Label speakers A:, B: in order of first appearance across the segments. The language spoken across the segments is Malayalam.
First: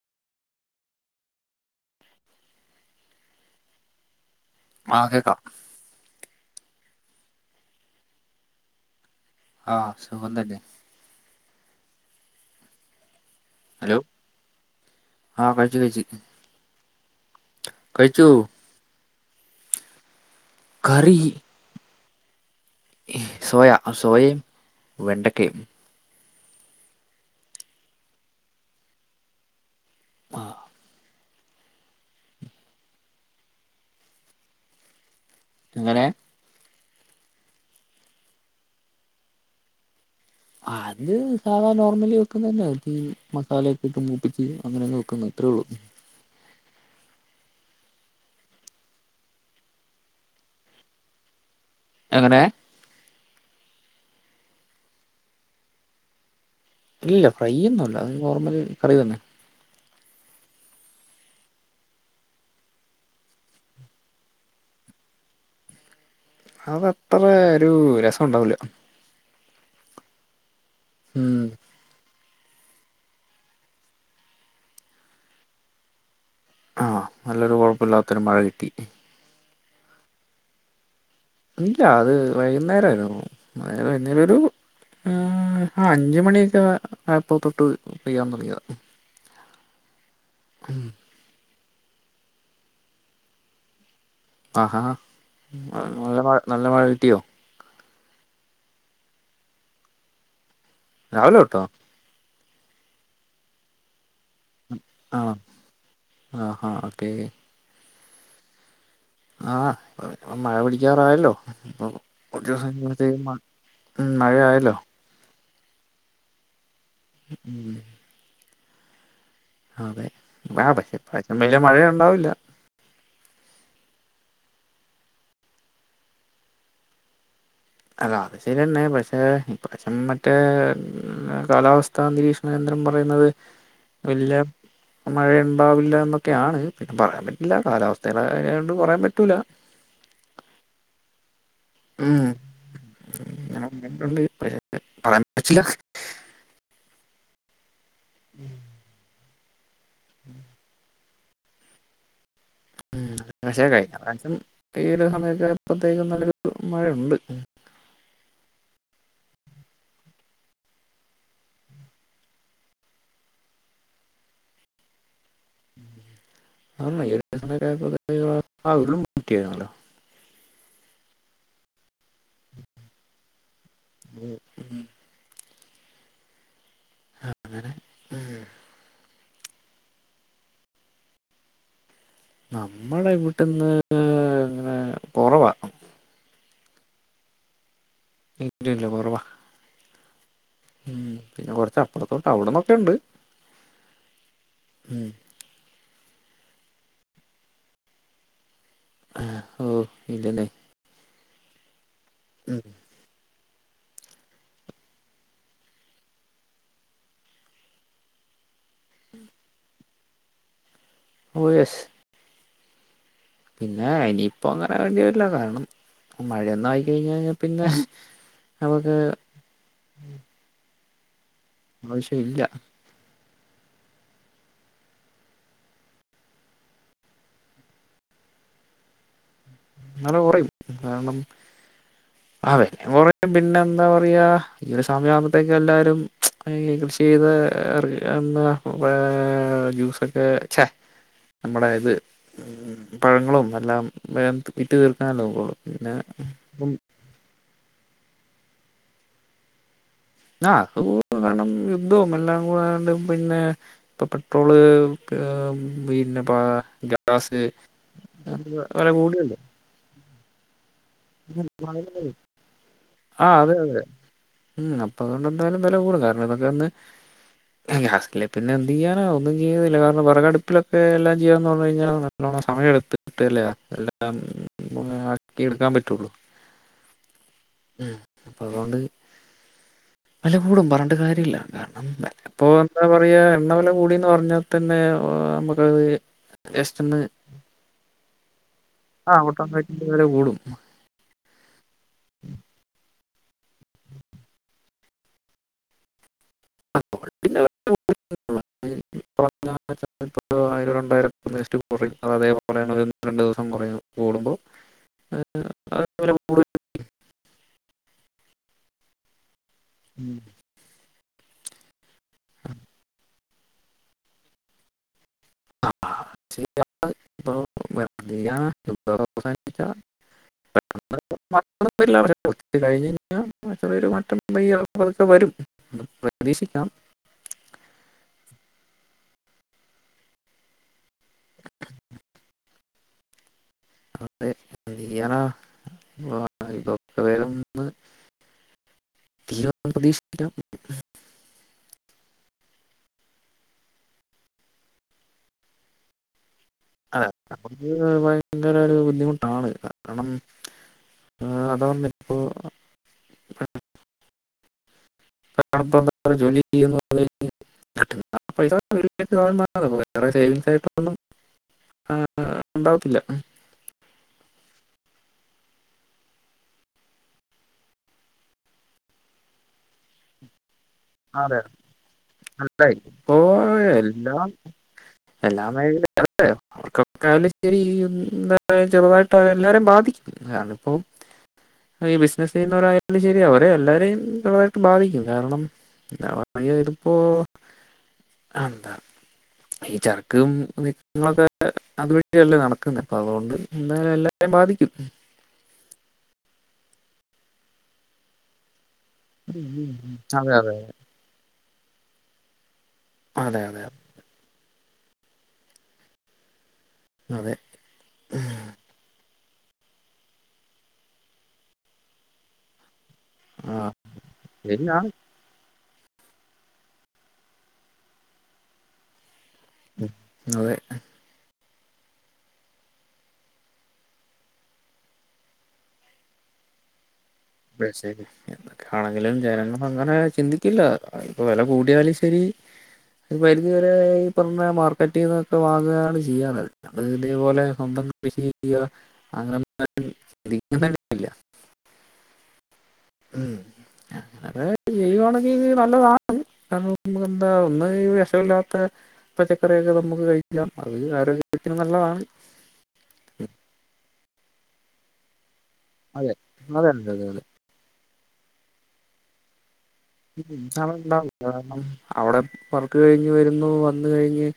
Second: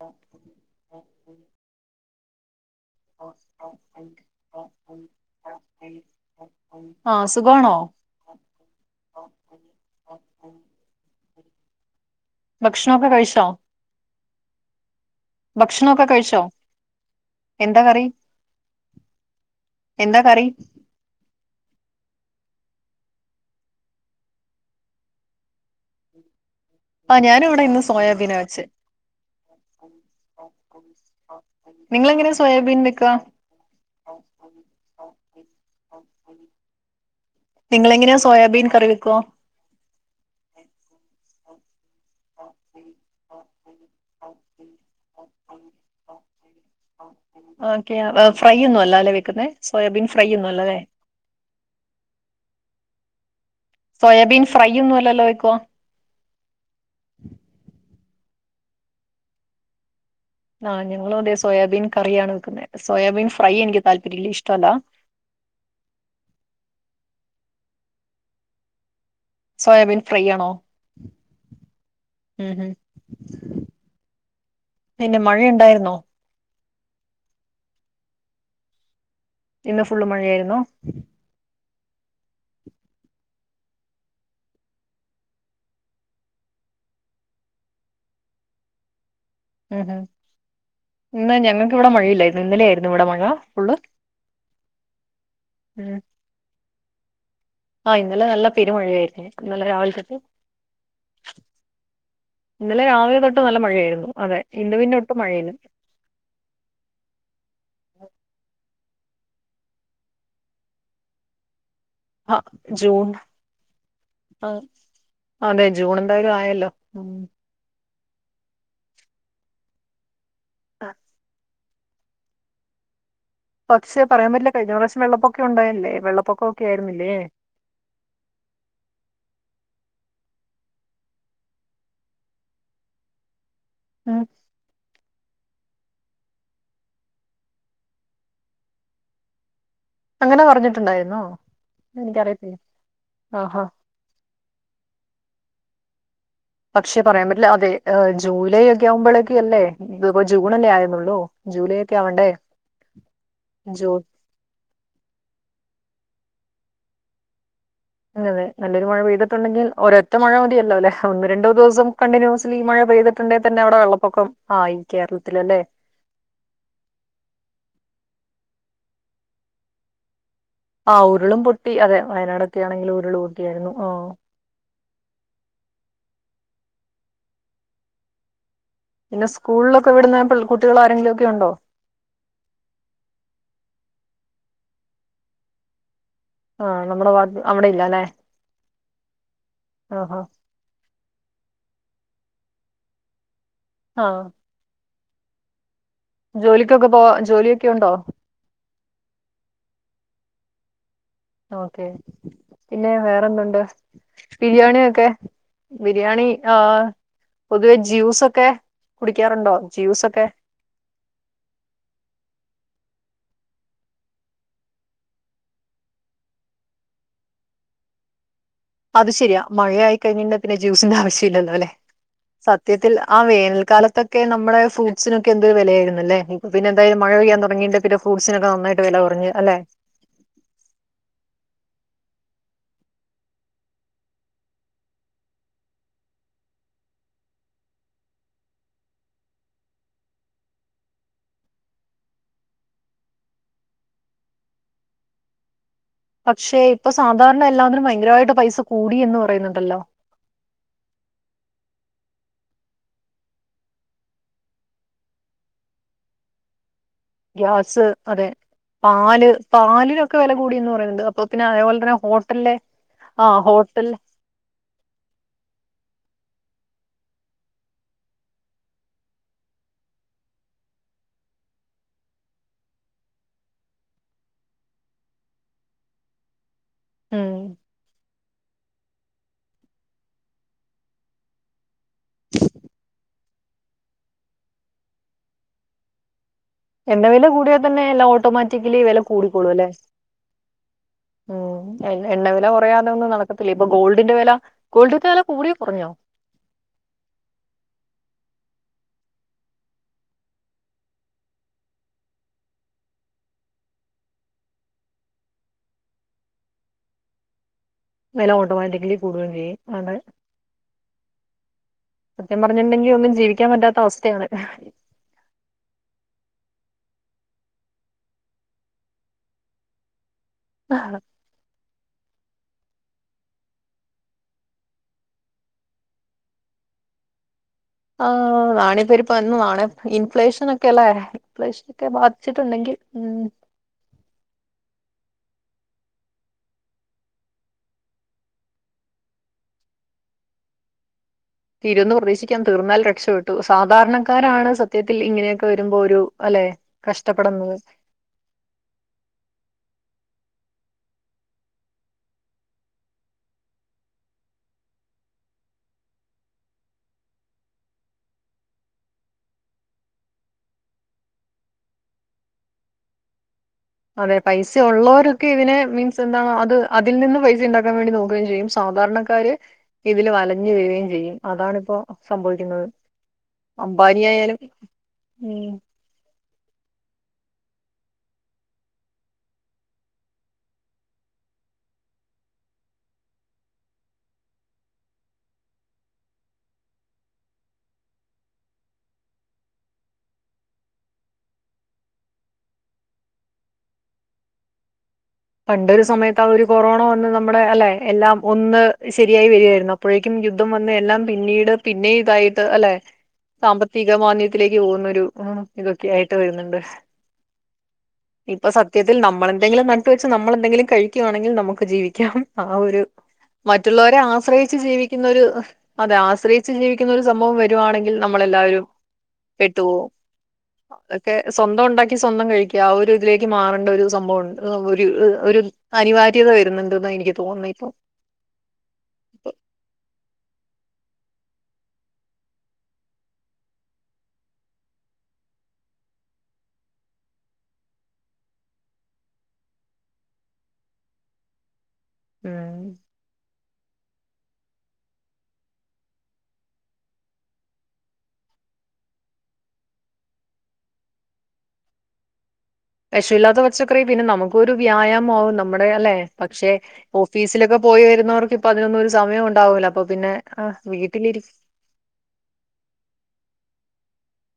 A: ഹലോ ഓഹ് ഓഹ് [unintelligible]
B: ആഹ് കേക്കാം
A: ആഹ് സുഖവാണോ
B: ആഹ് സുഖം തന്നെ
A: ഭക്ഷണൊക്കെ കഴിച്ചോ
B: ഹലോ ആഹ് കഴിച്ചു കഴിച്ചു
A: ഭക്ഷണൊക്കെ കഴിച്ചോ എന്താ കറി
B: കഴിച്ചു
A: എന്താ കറി
B: കറി ഏഹ് സോയ സോയേം വെണ്ടക്കേം
A: ആഹ് ഞാനും ഇവെടെ ഇന്ന് സോയാബീന വെച്ചെ
B: ആഹ്
A: നിങ്ങള് എങ്ങനെ സോയാബീൻ വെക്കാ
B: എങ്ങനെ
A: നിങ്ങളെങ്ങനെയാ സോയാബീൻ കറി വെക്കുവാ
B: അത് സാധാ നോർമല് വെക്കുന്നന്നെ മാതിരി ഈ മസാലൊക്കെ ഇട്ട് മൂപ്പിച്ച് അങ്ങനങ്ങ് വെക്കുന്നു അത്രേയൊള്ളു
A: ആഹ് [unintelligible] ഓക്കെ ആഹ് ഏഹ് ഫ്രൈയ്യൊന്നും അല്ലാല്ലെ വെക്കുന്നേ സോയാബീൻ ഫ്രൈയ്യൊന്നും അല്ലല്ലെ
B: എങ്ങനെ
A: സോയാബീൻ ഫ്രൈയ്യൊന്നും അല്ലല്ലോ വെക്കുവാ
B: ഇല്ല ഫ്രൈയ്യൊന്നല്ല അഹ് നോർമൽ കറി തന്നെ
A: ആഹ് ഞങ്ങളും അതെ സോയാബീൻ കറിയാണ് വെക്കുന്നേ സോയാബീൻ ഫ്രൈ എനിക്ക് താല്പര്യല്ല ഇഷ്ടവല്ല
B: അത് അത്രെരു രസ ഉണ്ടാവൂല
A: സോയാബീൻ ഫ്രൈയ്യാണോ
B: ഉം
A: ഉം ഉം പിന്നെ മഴയുണ്ടായിരുന്നോ
B: ആഹ് നല്ലൊരു കൊഴപ്പല്ലാത്തൊരു മഴ കിട്ടി
A: ഇന്ന് ഫുള്ള് മഴയായിരുന്നോ
B: ഇല്ല അത് വൈന്നേരാരുന്നു മഴ വൈന്നേരൊരു ആഹ് ആഹ് അഞ്ച് മണിയൊക്കാ ആയപ്പൊത്തൊട്ട് പെയ്യാൻ തൊടങ്ങിയതാ ഉം
A: ഉം ഉം
B: ഉം
A: ഇന്ന് ഞങ്ങക്ക് ഇവിടെ മഴയില്ലായിരുന്നു ഇന്നലെയായിരുന്നു ഇവിടെ മഴ ഫുള്ള്
B: ആഹ് ഹാ
A: ഉം
B: നല്ല മഴ നല്ല മഴ കിട്ടിയോ?
A: ആഹ് ഇന്നലെ നല്ല പെരുമഴയായിരിരുന്നു ഇന്നലെ രാവിലെ തൊട്ട്
B: രാവിലെ തൊട്ടോ?
A: ഇന്നലെ രാവിലെ തൊട്ട് നല്ല മഴയായിരുന്നു അതെ ഇന്ന് പിന്നെ ഒ
B: ആണോ? ആഹ് ഹാ ഓക്കെ ആഹ് ഇപ്പൊ മഴ പിടിക്കാറായല്ലോ ഇപ്പം
A: ആഹ്
B: കൊറച്ച് ദിവസം
A: ജൂൺ
B: കഴിയുമ്പത്തേനും മഴ ഉം മഴ
A: ആഹ്
B: ആയല്ലോ?
A: അതെ ജൂൺ എന്തായാലും ആയല്ലോ? ഉം
B: ഉം അതെ ആഹ് പക്ഷേ ഇപ്രാശ്യം വല്യ മഴ ഉണ്ടാവില്ല
A: പക്ഷെ പറയാൻ പറ്റില്ല കഴിഞ്ഞ പ്രാവിശ്യം വെള്ളപ്പൊക്കെ ഉണ്ടായല്ലേ? വെള്ളപ്പൊക്കം ഒക്കെ ആയിരുന്നില്ലേ?
B: അതെ അത് ശരിയന്നെ പക്ഷെ ഇപ്രാശ്യം മറ്റേ കാലാവസ്ഥാ നിരീക്ഷണ കേന്ദ്രം പറയുന്നത്
A: [unintelligible]
B: വല്ല്യ മഴയുണ്ടാവില്ല എന്നൊക്കെയാണ് പിന്നെ പറയാൻ പറ്റില്ല കാലാവസ്ഥയുടെ കാര്യം ആയോണ്ട് പറയാൻ പറ്റൂല്ല
A: അങ്ങനെ പറഞ്ഞിട്ടുണ്ടായിരുന്നോ?
B: ഉം
A: എനിക്കറിയത്തില്ല ആഹ് ഹാ
B: അങ്ങനെ പറഞ്ഞിട്ടുണ്ട് പക്ഷേ പറയാൻ പറ്റില്ല
A: പക്ഷെ പറയാൻ പറ്റില്ല അതെ എഹ് ജൂലൈ ഒക്കെ ആവുമ്പളേക്കല്ലേ ഇതിപ്പോ ജൂൺ അല്ലേ ആയൊള്ളൂ ജൂലൈ ഒക്കെ ആവണ്ടേ?
B: പക്ഷേ കഴിഞ്ഞ
A: ജൂൺ
B: പ്രാവിശ്യം ഈ ഒരു സമയത്തെ ഇപ്പോഴത്തേക്കും നല്ലൊരു മഴയുണ്ട്
A: അതെ അതെ നല്ലൊരു മഴ പെയ്തിട്ടുണ്ടെിൽ ഒരൊറ്റ മഴ മതിയല്ലോ ല്ലേ? ഒന്ന് രണ്ടോ ദിവസം കണ്ടിന്യൂസ്ലി മഴ പെയ്തി് ട്ടുണ്ടേ തന്നെ അവിടെ വെള്ളപ്പൊക്കം ആയി കേരളത്തിൽ അല്ലെ?
B: ആന്ന് ഈ സമയൊക്കെ ആയപ്പോക്കും ആഹ് ഉരുളും പൊട്ടിയാരുന്നല്ലോ?
A: ആഹ് ഉരുളും പൊട്ടി അതെ വയനാടൊക്കെ ആണെങ്കില് ഉരുള് പൊട്ടിയായിരുന്നു ആഹ്
B: ഉം ഹാ അങ്ങനെ ഉം
A: പിന്നെ സ്കൂളിലൊക്കെ വിടുന്ന കുട്ടികള് ആരെങ്കിലും ഒക്കെയുണ്ടോ?
B: നമ്മളെ വീട്ട്ന്ന്
A: ആഹ് നമ്മടെ വാത്ത് അവിടെയില്ലല്ലെ?
B: ഇല്ലില്ല കൊറവ
A: ആഹ് ആഹ്
B: ഉം പിന്നെ കൊറച്ച് അപ്പുറത്തോട്ട് അവിടന്നൊക്കെ ഉണ്ട്
A: ആഹ്
B: ഉം
A: ജോലിക്കൊക്കെ പോവാ ജോലിയൊക്കെ ഉണ്ടോ?
B: ആഹ് ഓ ഇല്ലെന്നെ
A: ഓക്കെ പിന്നെ വേറെന്തുണ്ട്? ബിരിയാണിയൊക്കെ ബിരിയാണി ആഹ് പൊതുവേ ജ്യൂസൊക്കെ കുടിക്കാറുണ്ടോ? ജ്യൂസൊക്കെ?
B: ഓഹ് യെസ് പിന്നെ ഇനിയിപ്പോ അങ്ങനെ വേണ്ടി വരില്ല കാരണം മഴയൊന്നും ആയി കഴിഞ്ഞഴിഞ്ഞാ പിന്നെ നമുക്ക്
A: അത് ശരിയാ മഴയായി കഴിഞ്ഞഴിഞ്ഞ പിന്നെ ജ്യൂസിന്റെ ആവശ്യം ഇല്ലല്ലോ ല്ലെ?
B: ആവശ്യമില്ല
A: സത്യത്തിൽ ആ വേനൽക്കാലത്തൊക്കെ നമ്മുടെ ഫ്രൂട്ട്സിനൊക്കെ എന്തൊരു വെലയായിരുന്നു ലെ ഇപ്പ പിന്നെന്തായാലും മഴ പെയ്യാൻ തൊടങ്ങീണ്ടെ പിന്നെ ഫ്രൂട്സിനൊക്കെ നന്നായിട്ട് വെല കൊറഞ് അല്ലെ
B: ങ്ങള് കൊറയും കാരണം [unintelligible] പിന്നെന്താ പറയാ ഈ ഒരു സമയാകുമ്പത്തേക്കും എല്ലാരും ഈ കൃഷി ചെയ്ത് എർ എന്നാ ഏ ജ്യൂസൊക്കെ ഛേ നമ്മുടെ ഇത് ഉം പഴങ്ങളും എല്ലാം വേം വിറ്റ് തീർക്കണല്ലോ പിന്നെ
A: പക്ഷേ
B: ഇപ്പം
A: ഇപ്പൊ സാധാരണ എല്ലാത്തിനും ഭയങ്കരായിട്ട് പൈസ കൂടിയെന്ന് പറയുന്നുണ്ടല്ലോ
B: ആ അത് കൂടും കാരണം യുദ്ധവും എല്ലാം കൂടെ ആയോണ്ട് പിന്നെ ഇപ്പൊ പെട്രോള് പിന്നെ പാ
A: ഗ്യാസ് അതെ പാല്
B: കൂടിയല്ലോ
A: പാലിനൊക്കെ വെല കൂടിന്ന് പറയ്ന്ന്ണ്ട് അപ് അപ്പോ പിന്നെ അതേപോലെത്തെന്നെ ഹോട്ടല്ലെ
B: ആ
A: ആഹ്
B: അതെ
A: ഹോട്ടൽ
B: അപ്പൊ അതൊണ്ടെന്തായാലും വെല കൂടും കാരണം ഇതൊക്കെ ഒന്ന് ഗ്യാസില്ലേ പിന്നെന്തെയ്യാന ഒന്നും ചെയ്യുന്നില്ല കാരണം വെറകടുപ്പിലൊക്കെ എല്ലാം ചെയ്യാന്ന് പർഞ്ഞ് കഴിഞ്ഞാ ല്ലോണം സമയെടുത്തിട്ട്ലെ എല്ലാം ഒന്ന് ആക്കി എടുക്കാൻ പറ്റ് റ്റുള്ളു
A: ഉം
B: ഉം അതോണ്ട് വെല കൂടും പർഞ്ട്ട് കാര്യല്ല ഇപ്പൊ എന്താ പറയാ എണ്ണ വില കൂടിന്ന് പറഞ്ഞാത്തന്നെ നമുക്കത് ജസ്റ്റ് ഒന്ന്
A: എണ്ണ വില കൂടിയാ തന്നെ എല്ലാ ഓട്ടോമാറ്റിക്കലി വെല
B: ആ
A: കൂടിക്കോളുലെ
B: ഓട്ടോമാറ്റിക് വില കൂടും.
A: ഉം എണ്ണ വില കുറയാതെ ഒന്നും നടക്കത്തില്ല ഇപ്പൊ ഗോൾഡിന്റെ വെല ഗോൾഡിന്റെ വെല കൂടിയോ കൊറഞ്ഞോ
B: [unintelligible] ഒരു ആയിരം രണ്ടായിരോ ഒന്ന് ജെസ്റ്റ് കൊറയും അത് അതേപോലെന്നെ രണ്ട് ദിവസം കൊറയും കൂടുമ്പോ
A: [inaudible]
B: അത് വില കൂടും.
A: വെല ഓട്ടോമാറ്റിക്കലി കൂടുകയും ചെയ്യും അതെ
B: ഉം.
A: സത്യം പറഞ്ണ്ടെങ്കി ഒന്നും ജീവിക്കാൻ പറ്റാത്ത അവസ്ഥയാണ്
B: [unintelligible] ഇല്ല [inaudible] [unintelligible] വരും പ്രതീക്ഷിക്കാം
A: ആഹ് [unintelligible] ഇൻഫ്ലേഷനൊക്കെ ലെ [unintelligible] ബാധിച്ചിട്ടുണ്ടെങ്കിൽ ഉം
B: അതെ ശെരിയാണ് [unintelligible] തീരുമെന്ന് പ്രതീക്ഷിക്കാം
A: തീരുന്ന് പ്രതീക്ഷിക്കാം തീർന്നാൽ രക്ഷപ്പെട്ടു സാധാരണക്കാരാണ് സത്യത്തിൽ ഇങ്ങനെയൊക്കെ വെരുമ്പോ ഒരു അല്ലെ
B: അതെ
A: കഷ്ടപ്പെടുന്നത്
B: നമ്മക്ക് ഭയങ്കരൊരു ബുദ്ധിമുട്ടാണ് കാരണം അത് വന്നിപ്പോ [unintelligible] [unintelligible] വേറെ സെയ്‌വിങ്സായിട്ടൊന്നും ആ ആ ഉണ്ടാവത്തില്ല
A: അതെ പൈസ ഉള്ളവരൊക്കെ ഇവനെ മീൻസ് എന്താണോ അത് അതിൽ നിന്ന് പൈസ ഉണ്ടാക്കാൻ വേണ്ടി നോക്കുകയും ചെയ്യും സാധാരണ ക്കാര് ഇതില് വലഞ് വരുകയും ചെയ്യും
B: അതെ
A: അതാണിപ്പോ സംഭവിക്കുന്നത്
B: മനസ്സിലായി ഇപ്പോ
A: അമ്പാനി
B: എല്ലാ
A: ആയാലും
B: എല്ലാ
A: ഉം
B: [unintelligible] ചെറുതായിട്ട് അതെല്ലാരേം ബാധിക്കും [unintelligible] ന്നിപ്പോ ഇപ്പീ ബിസിനസ്സ് ചെയ്യുന്നവരായാലും ശെരി അവരെ എല്ലാവരെയും തായിട്ട് ബാധിക്കും കാരണം [unintelligible] തിപ്പോ ആന്താ? ഈ ചരക്കും നീക്കങ്ങളൊക്കെ അതുവഴിയല്ലേ നടക്കുന്നത് അപ്പം അതുകൊണ്ട് എന്തായാലും എല്ലാവരെയും ബാധിക്കും
A: പണ്ടൊരു സമയത്ത് ആ ഒരു കൊറോണ വന്ന് നമ്മടെ അല്ലെ എല്ലാം കൊന്ന് ശരിയായി വരുവായിരുന്നു അപ്പോഴേക്കും
B: അതെ
A: യുദ്ധം
B: അതെ
A: വന്ന് എല്ലാം പിന്നീട് പിന്നെ ഇതായിട്ട് അല്ലെ
B: അതെ അതെ
A: സാമ്പത്തിക മാന്ദ്യത്തിലേക്ക് പോകുന്ന ഒരു ഇതൊക്കെ ആയിട്ട് വരുന്നുണ്ട്
B: അതെ
A: ഇപ്പൊ സത്യത്തിൽ നമ്മളെന്തെങ്കിലും ന ട്ടുവെച്ച് നമ്മളെന്തെങ്കിലും കഴിക്കുവാണെങ്കിൽ നമുക്ക് ജീവിക്കാം ആ ഒരു
B: ആ
A: മറ്റുള്ളോരെ ആശ്രയിച്ച്
B: ശരിയാണ്
A: ജീവിക്കുന്നൊരു അതെ ആശ്രയിച്ച് ജീവിക്കുന്ന ഒരു സംഭവം വരുവാണെങ്കിൽ നമ്മളെല്ലാവരും പെട്ടുപോവും
B: അതെ
A: ക്കെ സ്വന്തം ഒണ്ടാക്കി സ്വന്തം കഴിക്കാ ആ ഒരു ഇതിലേക്ക് മാറണ്ടെ ഒരു സംഭവൊണ്ട് ആഹ് ഒരു ഏഹ് ഒരു അനിവാര്യത വരുന്നുണ്ട്ന്നാ എനിക്ക് തോന്നുന്നു ഇപ്പൊ
B: [unintelligible] ശരി എന്തൊക്കെയാണെങ്കിലും ജനങ്ങളങ്ങനെ ചിന്തിക്കില്ല ഇപ്പൊ വെല കൂടിയാലും ശരി ഒരു പരിധി വരെ ഈ പർഞ്ഞ മാർക്കറ്റീന്നൊക്കെ വാങ്ങുകയാണ് ചെയ്യണത് അപ്പം ഇതേപോലെ സ്വന്തം കൃഷി ചെയ്യാ [unintelligible] ഇല്ലാ
A: ഉം
B: ഉം അത് ചെയ്യുവാണെങ്കി നല്ലതാണ് കാരണം നമ്മക്ക് എന്താ ഒന്ന് ഈ വെഷയില്ലാത്ത ഈ പച്ചക്കറിയൊക്കെ നമ്മക്ക് കഴിക്കാം അത് ആരോഗ്യത്തിന് നല്ലതാണ്
A: വെഷം ഇല്ലാത്ത പച്ചക്കറി പിന്നെ നമുക്കൊരു വ്യായാമമാവും നമ്മടെ അല്ലെ
B: അതെ.
A: പക്ഷെ
B: അതെ അതെ അതെ അതെ
A: ഓഫീസിലൊക്കെ പോയി വരുന്നവർക്ക് ഇപ്പ അതിനൊന്നും ഒരു സമയം ഒണ്ടാവൂല്ലാ അപ്പ പിന്നെ ആഹ്
B: ഇതാണ് ഉണ്ടാവുക
A: വീട്ടിലിരിക്
B: കാരണം അവിടെ വർക്ക് കഴിഞ്ഞ് വരുന്നു വന്ന് കഴിഞ്ഞ്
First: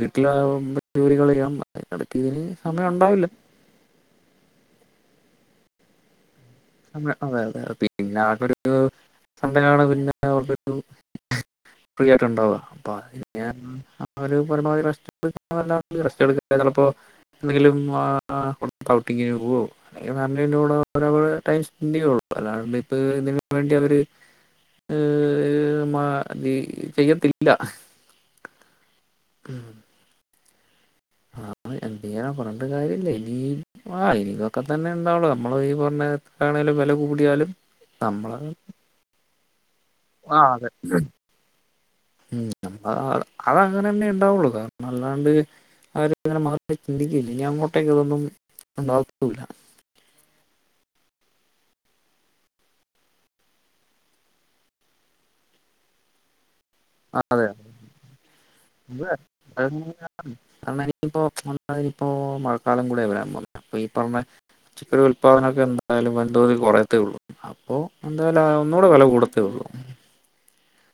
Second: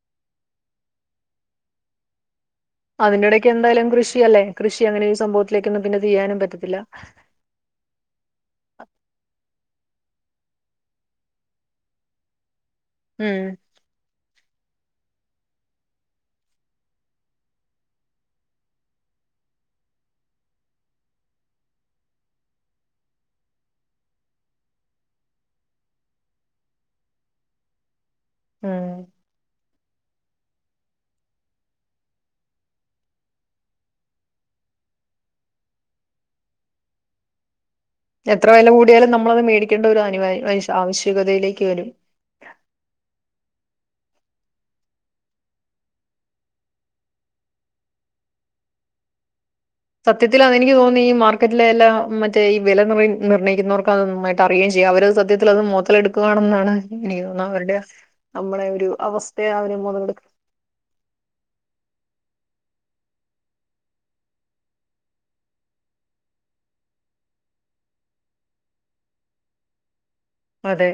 B: വീട്ടിലാകുമ്പ ജോലികളെയ്യാം അതിനെടക്ക് ഇതിന് സമയം
A: അതിന്റെ
B: ഒണ്ടാവില്ലാ
A: ഇടയ്ക്ക് എന്തായാലും കൃഷിയല്ലേ കൃഷി അങ്ങനെ ഒരു സംഭവത്തിലേക്കൊന്നും പിന്നെ തിരിയാനും പറ്റത്തില്ലാ
B: അതെ അതെ പിന്നെ അവർക്കൊരു [unintelligible] പിന്നെ അവർക്കൊരു ഫ്രീ ആയിട്ട് ഒണ്ടാവാ അപ്പൊ
A: ഉം
B: [unintelligible] അവര് പരമാവധി റസ്റ്റ് [unintelligible] റസ്റ്റെട്ക്കാ ചെലപ്പോ എന്തെങ്കിലും ആഹ് പൊർത്ത് ഔട്ടിങ്ങിന് പോവോ അല്ലെങ്കി [unintelligible] കൂടെ ടൈം സ്പെൻഡ് ചെയ്യോ അല്ലാണ്ടിപ്പം ഇതിന് വേണ്ടി അവര് ഏഹ് മ ഇതി ചെയ്യത്തില്ലാ
A: ആഹ്
B: ഉം ആണ് എന്ത് ചെയ്യാനാ പറഞ്ഞിട്ട് കാര്യല്ലാ ഇനി ആഹ് ഇനി ഇതൊക്കെ തന്നെ ഇണ്ടാവുള്ളൂ നമ്മള് ഈ പറഞ്ഞ കണക്കാണേലും വെല കൂടിയാലും നമ്മള്
A: എത്ര വെല കൂടിയാലും നമ്മളത് മേടിക്കേണ്ട ഒരു
B: ആ
A: അനിവാര്യ
B: അതെ
A: വൈശ് ആവശ്യകതയിലേക്ക് വരും
B: ഉം ആഹ് അതങ്ങനെന്നെ ഒണ്ടാവുള്ളു കാരണം അല്ലാണ്ട് അവര് അങ്ങനെ മാറ്റി ചിന്തിക്കോല്ലാ ഇനി അങ്ങോട്ടേക്ക് ഇതൊന്നും ഒണ്ടവത്തൂല്ലാ
A: സത്യത്തിൽ അതെനിക്ക് തോന്നി ഈ മാർക്കറ്റിലെ എല്ലാം മറ്റേ ഈ വെല നിർ നിർണയിക്കുന്നോർക്കാ തോന്ന് മടി ട്ടറിയേ ചെയ്യും അവരത് സത്യത്തിലത് മൊതലെടുക്കുവാണെന്നാണ് എനിക്ക്
B: ആ-
A: തോന്ന് അവരുടെ നമ്മളെ ഒരു അവസ്ഥയ അവര് മൊതലെടുക്
B: കാരണം ഇനിയിപ്പോ ഒന്നാമതിനിയിപ്പോ മഴക്കാലം കൂടെ വരാ പോകുന്നേ അപ്പൊ ഈ പറഞ്ഞ പച്ചക്കറി ഉൽപാദനൊക്കെ എന്തായാലും വൻ തോതി കൊറയത്തേ ഒള്ളൂ അപ്പോ എന്തായാലും ആഹ് ഒന്നൂടെ വെല കൂടത്തേ ഒള്ളൂ
A: അതെ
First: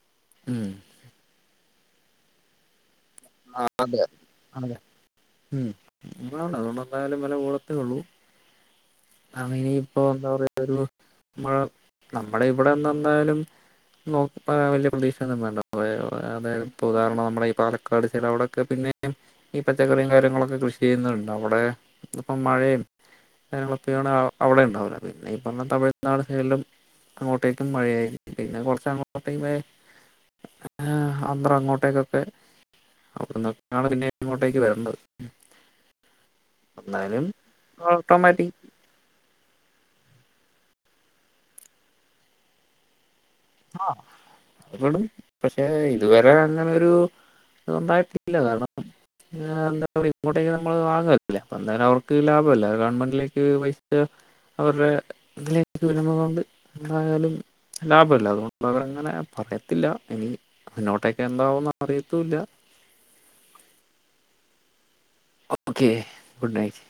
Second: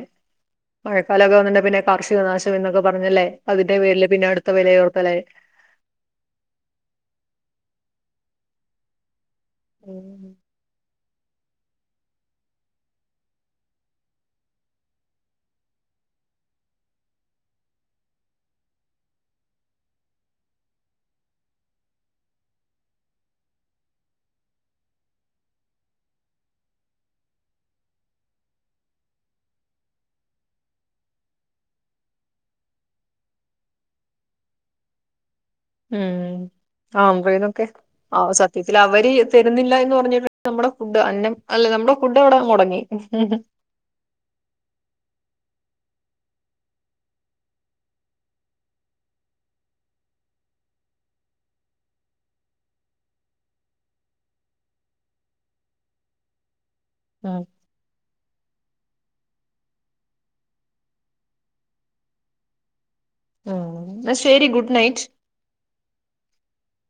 B: മ്
A: മഴക്കാലൊക്കെ ആമ്പൊ പിന്നെ കാർഷിക നാശം എന്നൊക്കെ പറഞ്ഞല്ലേ
B: ആഹ്
A: അതിന്റെ
B: അതെ
A: പേരില് പിന്നെ അടുത്ത
B: അതെ
A: വിലയോർത്തല്ലേ
B: ഉം എന്താണ് അതുകൊണ്ട് എന്തായാലും വെല കൂടത്തേ ഒള്ളൂ ആഹ് ഇനിയിപ്പോ
A: ഉം
B: എന്താ പറയാ ഒരു മഴ നമ്മുടെ ഇവിടെ എന്ത എന്തായാലും നോക്ക് വല്യ പ്രതീക്ഷ ഒന്നു വേണ്ടേ അത ഇപ്പോ ഉദാഹരണം നമ്മുടെ ഈ പാലക് കടിച്ചിടാ അവിടെക്കെ പിന്നെ ഈ പച്ചക്കറിയും കാര്യങ്ങളൊക്കെ കൃഷി ചെയ്യുന്നുണ്ട് അവിടെ ഇപ്പം മഴയും കാര്യങ്ങൊക്കെയാണ് അവിടെ ഉണ്ടാവിണത് ന്നെ ഈ പറഞ്ഞ തമിഴ്നാട് സൈഡ്ലും അങ്ങോട്ടേക്കും മഴയായിക്കും പിന്നെ കൊർച്ച അങ്ങോട്ടേക്ക്‌ പോയ ആന്ദ്ര അങ്ങോട്ടേക്കൊക്കെ അവിടെന്നൊക്കെയാണ് പിന്നെ ഇങ്ങോട്ടേക്ക് വരണ്ടത്
A: ഉം ആഹ് ആന്ധ്രെനൊക്കെ ആഹ്
B: ഓട്ടോമാറ്റിക്
A: സത്യത്തി ത്തിൽ അവര് തരുന്നില്ല എന്ന് പറഞ്ഞിട്ട് നമ്മുടെ ഫുഡ് അന്നം അല്ലെ നമ്മുടെ ഫുഡ് അവടെ മൊടങ്ങി
B: ആഹ് അപ്പ് പെടും പക്ഷെ ഇതുവരെ അങ്ങന ഒരു ഒണ്ടായിട്ടില്ല കാരണം പി എന്താ ഇങ്ങോട്ടേക്ക് നമ്മള് വാങ്ങല്ലേ അപ്പ എന്തായാലും അവർക്ക് ലാഭല്ലേ ഗവൺമെന്റിലേക്ക് പൈസ അവരുടെ ഇതിലേക്ക് വരുന്ന കൊണ്ട് എന്തായാലും ലാഭല്ലേ അതുകൊണ്ടവരങ്ങനെ പറയത്തില്ല ഇനി മുന്നോട്ടേക്കെ എന്താവുമന്ന് അറിയത്തൂല്ല
A: ഉം ന്നാ ശരി good night
B: okay good night